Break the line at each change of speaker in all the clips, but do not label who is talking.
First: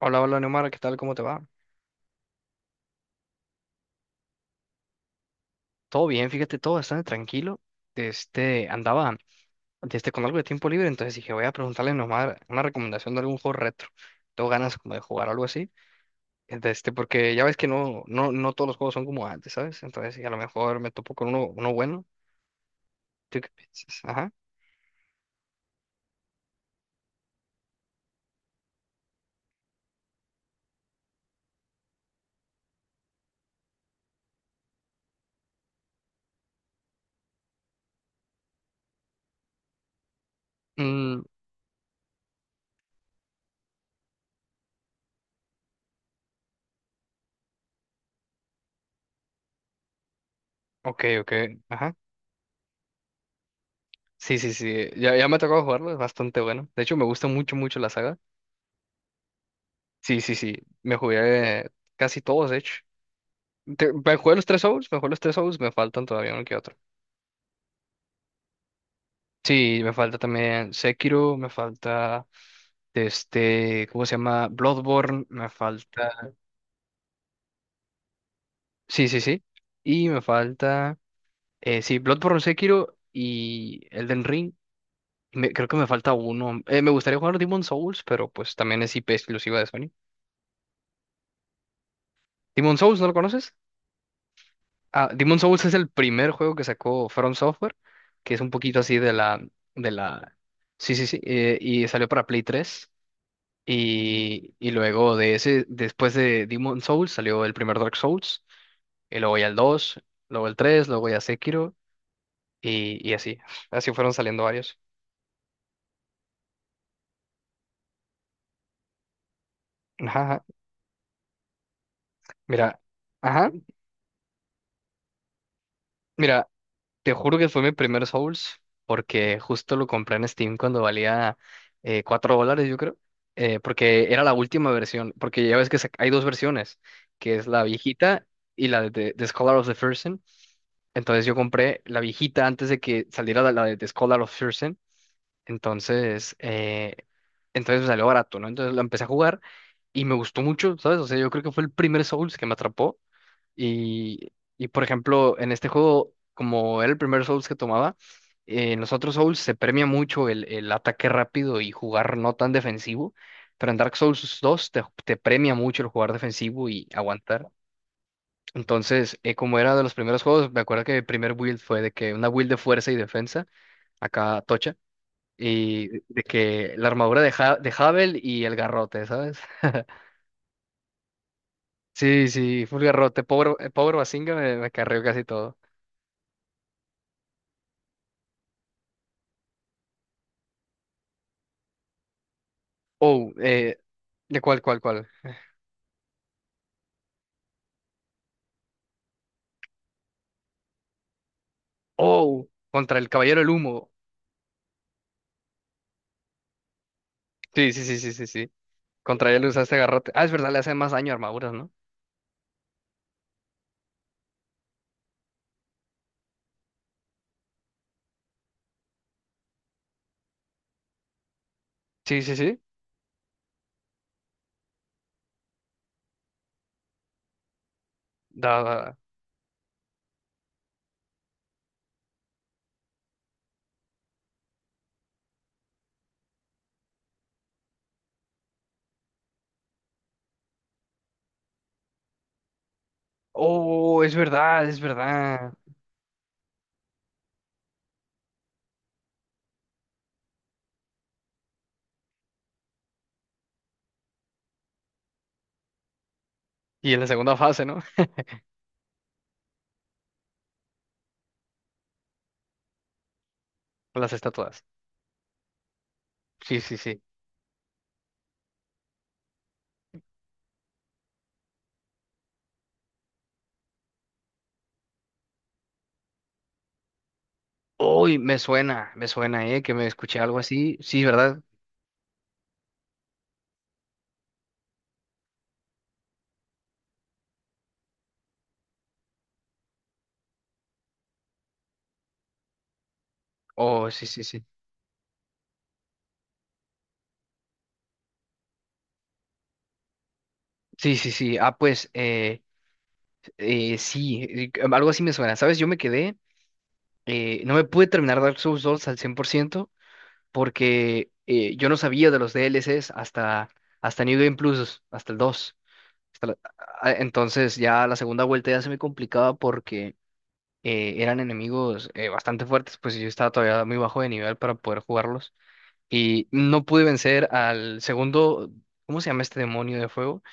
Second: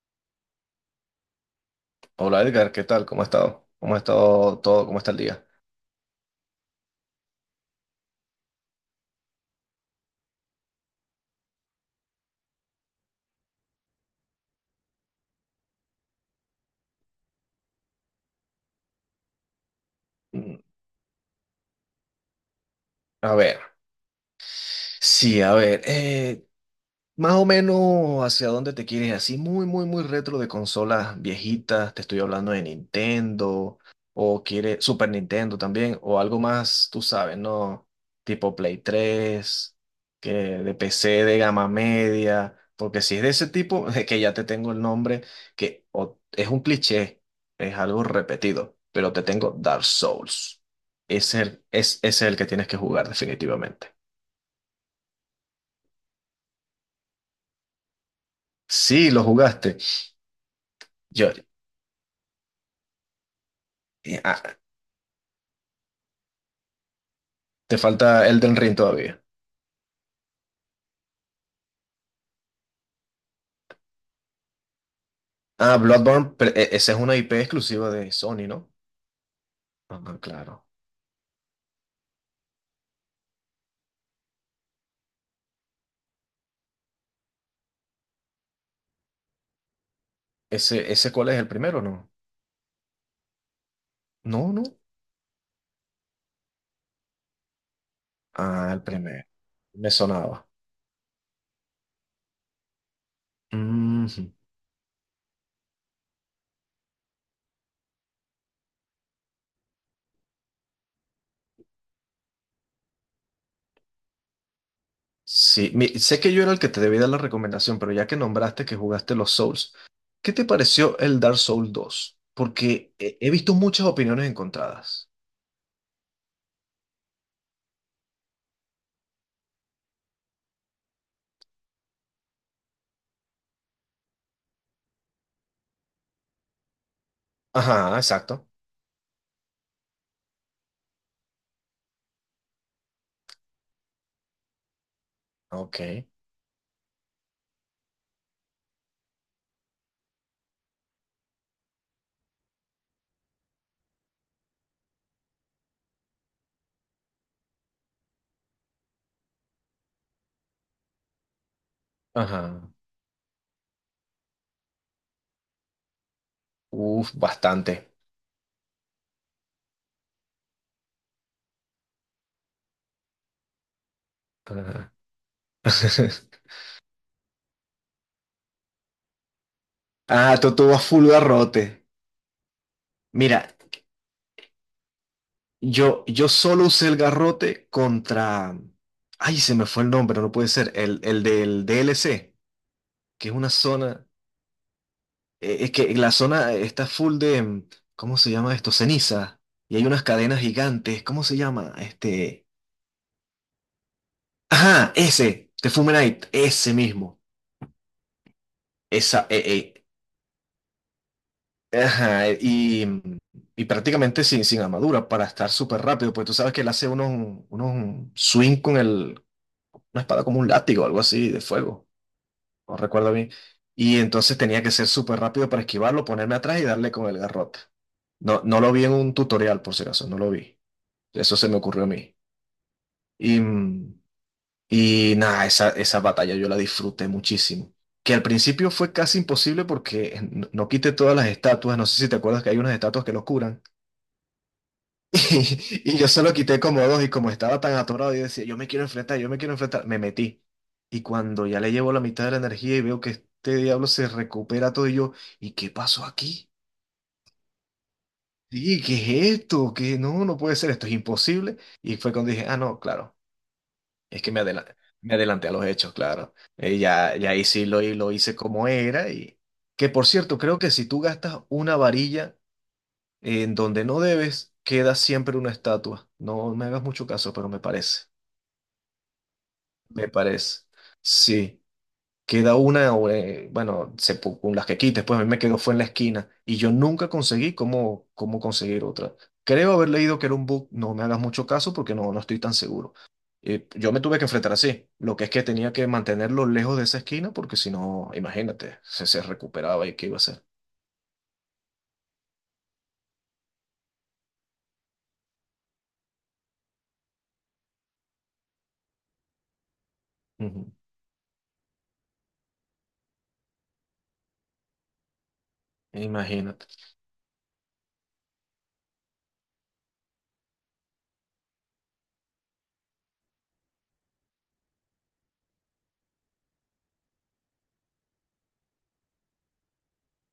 Hola, hola Neomar, ¿qué tal? ¿Cómo te va?
Hola Edgar, ¿qué tal? ¿Cómo ha estado? ¿Cómo ha estado todo? ¿Cómo está el día?
Todo bien, fíjate, todo bastante tranquilo. Andaba con algo de tiempo libre, entonces dije, voy a preguntarle a Neomar una recomendación de algún juego retro. Tengo ganas como de jugar algo así. Porque ya ves que no, no, no todos los juegos son como antes, ¿sabes? Entonces, y a lo
Mm,
mejor me topo con uno bueno.
A
¿Tú qué
ver,
piensas? Ajá.
sí, a ver, más o menos hacia dónde te quieres, así muy, muy, muy retro de consolas viejitas, te estoy hablando de Nintendo, o quiere Super Nintendo también, o algo más, tú sabes, ¿no? Tipo Play 3, que de
Mm,
PC de gama media, porque si es de ese tipo, es que ya te tengo el nombre, es un cliché, es algo repetido, pero te tengo Dark Souls.
ok, ok,
Es el,
ajá.
es, es el que tienes que jugar definitivamente.
Sí, sí, sí. Ya, ya me ha tocado jugarlo, es bastante bueno. De hecho, me gusta mucho, mucho la saga.
Sí, lo jugaste.
Sí, sí, sí. Me
Yo,
jugué casi todos, de hecho. Me jugué los tres Souls, me faltan todavía uno que otro.
te falta Elden Ring todavía.
Sí, me falta también Sekiro, me falta ¿cómo se llama? Bloodborne, me
Ah,
falta.
Bloodborne, pero esa es una IP exclusiva de Sony, ¿no?
Sí, sí, sí. Y
Ah,
me
claro.
falta. Sí, Bloodborne, Sekiro y Elden Ring. Creo que me falta uno. Me gustaría jugar Demon Souls, pero pues también es IP exclusiva de Sony.
¿Ese, ese cuál es el primero, no?
Demon Souls, ¿no lo conoces?
No, no.
Ah, Demon Souls es el primer juego que sacó From Software, que es un
Ah,
poquito
el
así
primero.
de
Me
la,
sonaba.
sí, sí, sí. Y salió para Play tres.
Ujú.
Y luego de ese, después de Demon Souls salió el primer Dark Souls, y luego ya el dos, luego el tres, luego ya Sekiro, y así. Así fueron saliendo varios.
Sé que yo era el que te debía dar la recomendación, pero ya que nombraste que jugaste los Souls,
Ajá,
¿qué
ajá.
te pareció el Dark Souls 2?
Mira,
Porque he
ajá,
visto muchas opiniones encontradas.
mira, te juro que fue mi primer Souls, porque justo lo compré en Steam cuando valía $4, yo creo, porque era la última versión, porque ya ves que hay dos versiones, que es la
Ajá,
viejita
exacto.
y la de Scholar of the First. Entonces yo compré la viejita antes de que saliera la de The Scholar of Thurston.
Ok.
Entonces, entonces me salió barato, ¿no? Entonces la empecé a jugar y me gustó mucho, ¿sabes? O sea, yo creo que fue el primer Souls que me atrapó. Y, y por ejemplo, en este juego, como era el primer Souls que tomaba, en los otros Souls se premia mucho el ataque rápido y jugar no tan
Ajá.
defensivo. Pero en Dark Souls dos te premia mucho el jugar defensivo y
Uf,
aguantar.
bastante.
Entonces, como era de los primeros juegos, me acuerdo que el primer build fue de que una build de fuerza y defensa, acá tocha,
Ajá.
y de que la armadura de Havel y el garrote, ¿sabes?
Ah, tú vas full garrote.
Sí, sí, full garrote,
Mira,
power pobre Bazinga me carrió casi todo.
yo solo usé el garrote contra... Ay, se me fue el nombre, no puede ser. El del DLC, que
Oh,
es una zona...
¿de cuál, cuál, cuál?
es que la zona está full de... ¿cómo se llama esto? Ceniza. Y hay unas cadenas gigantes. ¿Cómo se llama? Este...
Oh, contra el Caballero del Humo.
Ajá, ese. The Fumenite. Ese mismo.
Sí, sí, sí, sí, sí, sí.
Esa...
Contra él usaste garrote. Ah, es verdad, le hace más daño a armaduras, ¿no?
ajá. Y, y prácticamente sin armadura para estar súper rápido. Pues tú sabes que él hace unos, unos swing con el... una espada como un látigo, algo así de fuego,
Sí, sí, sí.
no recuerdo bien. Y entonces tenía que ser súper rápido para esquivarlo, ponerme atrás y darle con el garrote. No, no
Da, da,
lo vi en
da.
un tutorial, por si acaso, no lo vi. Eso se me ocurrió a mí. Y, y nada, esa batalla yo la disfruté muchísimo. Que al principio fue casi imposible porque no quité todas las estatuas. No sé si te acuerdas que hay unas estatuas que los curan.
Oh, es verdad, es verdad.
Y, yo solo quité como dos y como estaba tan atorado, yo decía, yo me quiero enfrentar, yo me quiero enfrentar, me metí. Y cuando ya le llevo la mitad de la energía y veo que este diablo se recupera todo y yo, ¿y qué pasó aquí?
Y en la segunda fase, ¿no?
Sí, ¿qué es esto? ¿Qué? No, no puede ser, esto es imposible. Y fue cuando dije, ah, no, claro,
Las
es que
estatuas.
me adelanté a los hechos, claro.
Sí, sí, sí.
Ya, ya ahí sí lo hice como era y... Que por cierto, creo que si tú gastas una varilla en donde no debes, queda siempre una estatua. No me hagas mucho caso, pero me parece.
Uy, me suena, ¿eh? Que me
Me
escuché algo
parece.
así. Sí, ¿verdad?
Sí. Queda una, o, bueno, se, con las que quites, pues a mí me quedó fue en la esquina y yo nunca conseguí cómo, cómo conseguir otra. Creo haber leído que era un book, no me hagas mucho caso porque no, no estoy tan seguro.
Oh,
Yo me
sí,
tuve
sí,
que
sí.
enfrentar así, lo que es que tenía que mantenerlo lejos de esa esquina porque si no, imagínate, se recuperaba y qué iba a hacer.
Sí, sí, sí. Ah, pues, sí, algo así me suena. ¿Sabes? Yo me quedé, no me pude terminar Dark Souls 2 al 100%
Ujú.
porque yo no sabía de los DLCs hasta New Game Plus, hasta el dos, hasta la-
Imagínate.
ah, entonces ya la segunda vuelta ya se me complicaba porque eran enemigos bastante fuertes, pues yo estaba todavía muy bajo de nivel para poder jugarlos. Y no pude vencer al segundo, ¿cómo se llama este demonio de fuego?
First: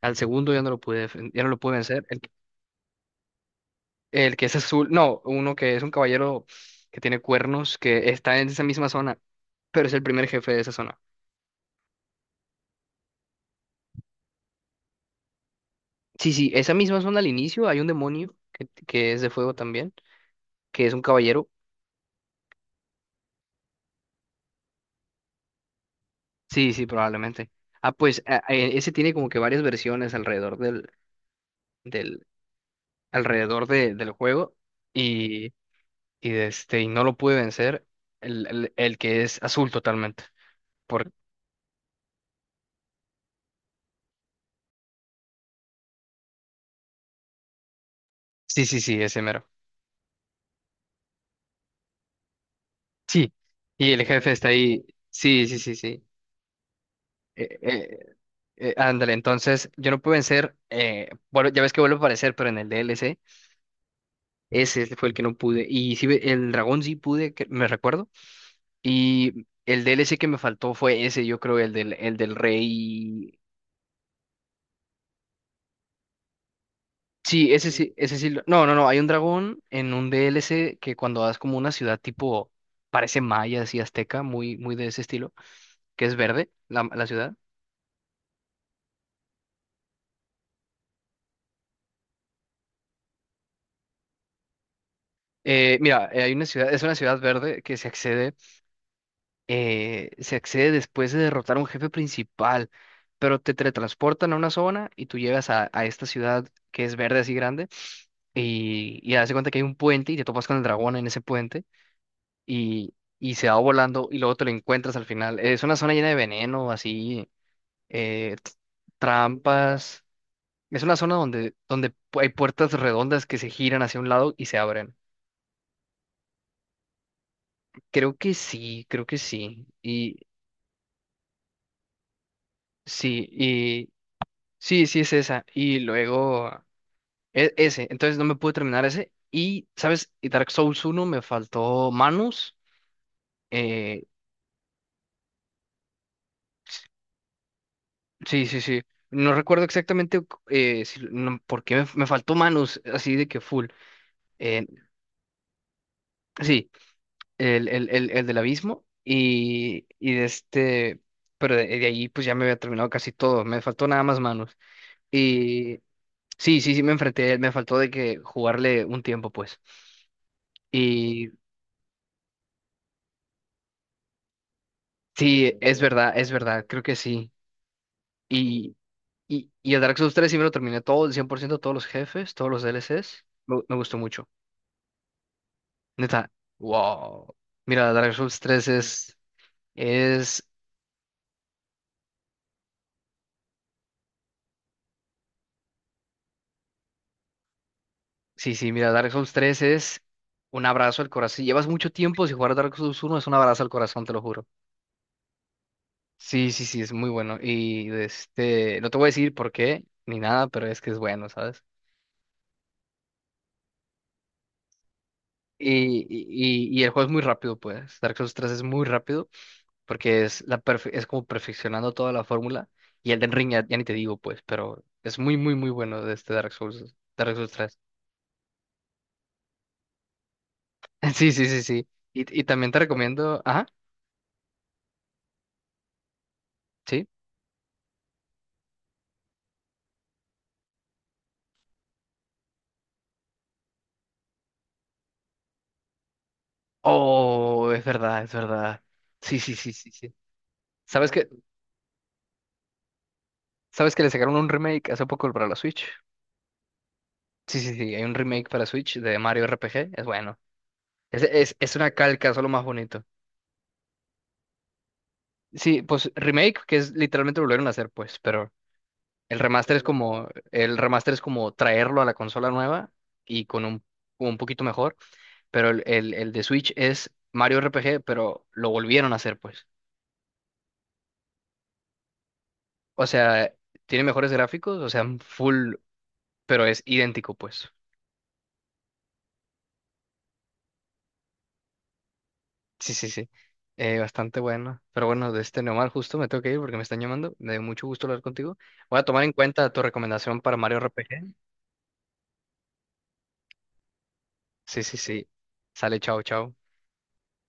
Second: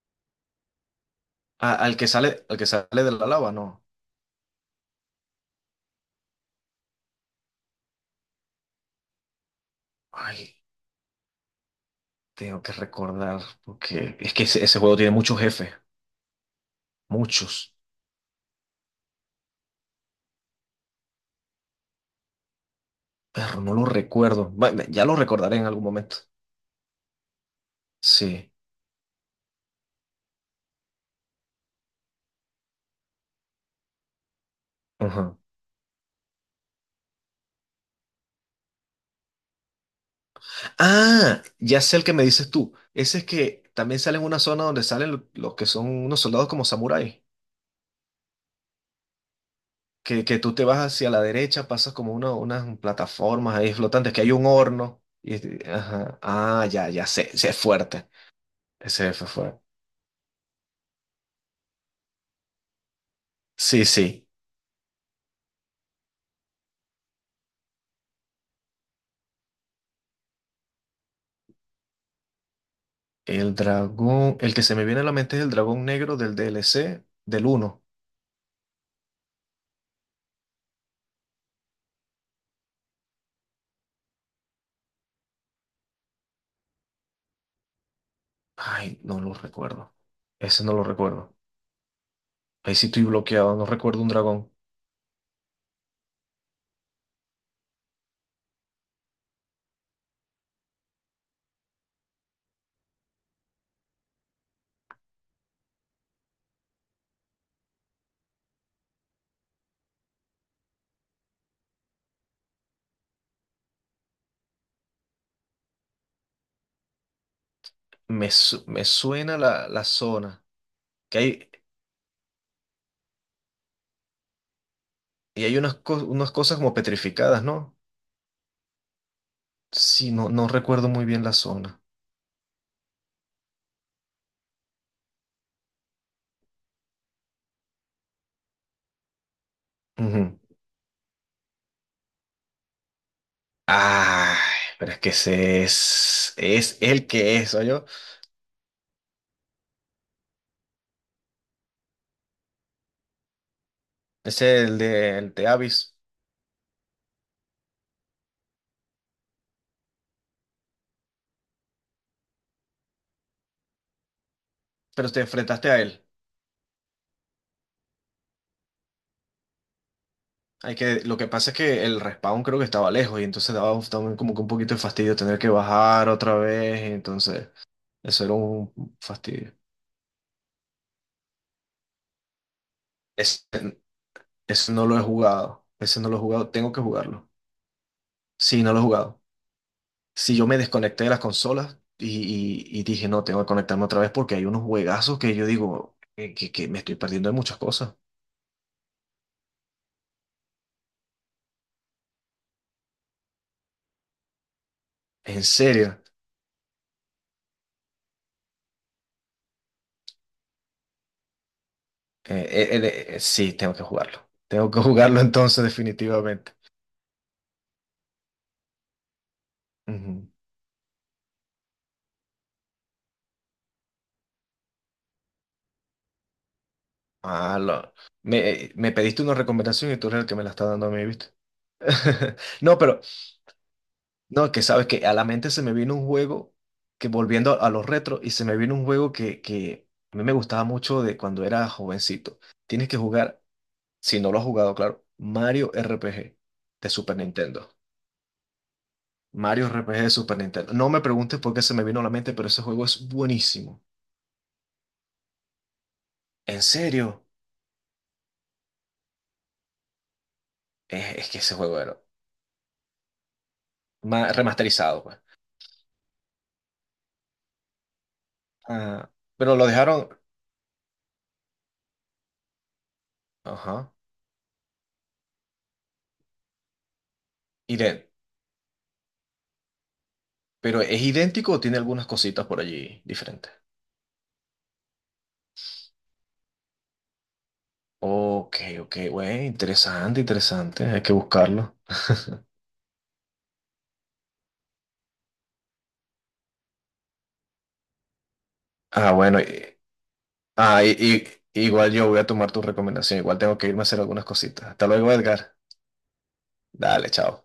Al segundo ya no lo pude, ya no lo pude
Al
vencer,
que sale, al que sale de la lava, no.
el que es azul, no, uno que es un caballero que tiene cuernos, que está en esa misma zona, pero es el primer jefe
Ay,
de esa zona.
tengo que recordar porque es que ese juego tiene muchos jefes,
Sí, sí, esa misma zona al inicio
muchos.
hay un demonio que es de fuego también, que es un caballero.
Perro, no lo recuerdo. Bueno, ya lo recordaré en algún momento.
Sí, sí, probablemente. Ah, pues
Sí.
ese tiene como que varias versiones alrededor del, del, alrededor del juego.
Ajá.
Y, y no lo pude vencer, el que es azul totalmente. Por...
Ah, ya sé el que me dices tú. Ese es que también sale en una zona donde salen los que son unos soldados como samuráis.
Sí, sí, sí, ese mero.
Que tú te vas hacia la derecha, pasas como unas
Sí,
plataformas ahí
y el
flotantes, que
jefe
hay
está
un
ahí.
horno. Y,
Sí, sí, sí, sí.
ajá. Ah, ya, ya sé. Ese
Eh,
es
eh,
fuerte.
ándale,
Ese fue fuerte.
entonces yo no pude vencer, bueno, ya ves que vuelve a aparecer, pero en el DLC,
Sí, sí.
ese fue el que no pude. Y sí, el dragón sí pude, me recuerdo. Y el DLC que me faltó fue ese, yo creo, el del rey.
El dragón. El que se me viene a la mente es el dragón negro del DLC del
Sí, ese
uno.
sí, ese sí. No, no, no. Hay un dragón en un DLC que cuando vas como una ciudad tipo, parece maya, así azteca, muy, muy de ese estilo, que es verde, la ciudad.
Ay, no lo recuerdo. Ese no lo recuerdo. Ahí sí estoy bloqueado, no recuerdo un dragón.
Mira, hay una ciudad, es una ciudad verde que se accede después de derrotar a un jefe principal, pero te teletransportan a una zona y tú llegas a esta ciudad que es verde así grande y haz de cuenta que hay un puente y te topas con el dragón en ese puente y, y se va volando y luego te lo encuentras al final. Es una zona llena de veneno, así,
Me,
eh, t-
me suena la
trampas.
zona.
Es una zona
Que hay,
donde hay puertas redondas que se giran hacia un lado y se abren.
y hay unas, unas cosas como petrificadas, ¿no?
Creo que sí, creo que sí.
Sí,
Y
no, no recuerdo muy bien la zona.
sí, y sí, sí es esa. Y luego ese. Entonces no me pude terminar ese. Y, ¿sabes? Y
Ujú.
Dark Souls uno me faltó Manus. eh,
Ay, pero es que ese es el que es, yo
Sí, sí, sí. No recuerdo exactamente, no, por me faltó manos así de que full.
es
Eh,
el de Abyss.
sí, el del abismo y pero de ahí pues ya me había terminado casi todo. Me faltó nada más manos.
Pero te enfrentaste
Y
a él.
sí, sí, sí, me enfrenté a él, me faltó de que jugarle un tiempo pues.
Hay que, lo
Y
que pasa es que el respawn creo que estaba lejos y entonces daba también como que un poquito de fastidio tener
sí,
que bajar
es
otra
verdad, creo
vez.
que sí.
Entonces, eso era un
Y,
fastidio.
y el Dark Souls tres sí me lo terminé todo, el 100% todos los jefes, todos los DLCs. Me gustó mucho.
Ese no lo he jugado. Ese no lo he
Neta,
jugado. Tengo que jugarlo.
wow. Mira, Dark Souls
Sí,
tres
no lo he jugado. Si
es,
yo me desconecté de las consolas y, y dije, no, tengo que conectarme otra vez porque hay unos juegazos que yo digo que me estoy perdiendo de muchas cosas.
sí, sí, mira, Dark Souls tres es un abrazo al corazón. Si llevas mucho tiempo sin jugar Dark Souls uno, es un abrazo al corazón, te lo juro.
En serio.
Sí, sí, sí, es muy bueno. Y no te voy a decir por qué ni nada, pero es que es bueno, ¿sabes?
Sí, tengo que jugarlo. Tengo que jugarlo entonces
Y,
definitivamente.
y, y y el juego es muy rápido, pues. Dark Souls tres es muy rápido porque
Ujú.
es como perfeccionando toda la fórmula. Y Elden Ring ya, ya ni te digo, pues, pero es muy, muy, muy bueno de Dark Souls, Dark Souls
Ah,
tres.
lo- me, me pediste una recomendación y tú eres el que me la está dando a mí, ¿viste?
Sí, sí, sí, sí. Y, y también te
No, pero
recomiendo. Ajá,
No, que sabes que a la mente se me vino un juego
sí.
que volviendo a los retros y se me vino un juego que a mí me gustaba mucho de cuando era jovencito. Tienes que jugar, si no lo has jugado, claro, Mario RPG de Super
Oh,
Nintendo.
es verdad, es verdad. Sí, sí,
Mario
sí, sí,
RPG
sí.
de Super Nintendo. No me
¿Sabes que,
preguntes por qué se me vino a la mente, pero ese juego es buenísimo.
sabes que le sacaron un remake hace poco para la Switch?
¿En serio?
Sí, sí, sí. Hay un remake para Switch de Mario RPG. Es bueno.
Es, es que ese
Es
juego
una
era
calca, solo más bonito.
remasterizado, pues.
Sí, pues remake, que es literalmente lo volvieron a hacer, pues, pero
Ah,
el
pero lo
remaster es
dejaron,
como, el remaster es como traerlo a la consola nueva y con un,
ajá,
un poquito mejor, pero el de Switch es Mario RPG,
idéntico.
pero lo volvieron a hacer, pues.
Pero es idéntico o tiene algunas cositas por allí
O sea,
diferentes.
tiene mejores gráficos, o sea, full, pero es idéntico, pues.
Ok, ok, güey, interesante, interesante, hay que buscarlo.
Sí, sí, sí. Bastante bueno. Pero bueno, de este Neomar, justo me tengo que ir porque me están llamando. Me dio mucho gusto hablar contigo. Voy a
Ah,
tomar en
bueno,
cuenta tu recomendación para Mario
ah, y,
RPG.
igual yo voy a tomar tu recomendación, igual tengo que irme a hacer algunas cositas.
Sí,
Hasta
sí,
luego,
sí.
Edgar.
Sale, chao, chao.
Dale, chao.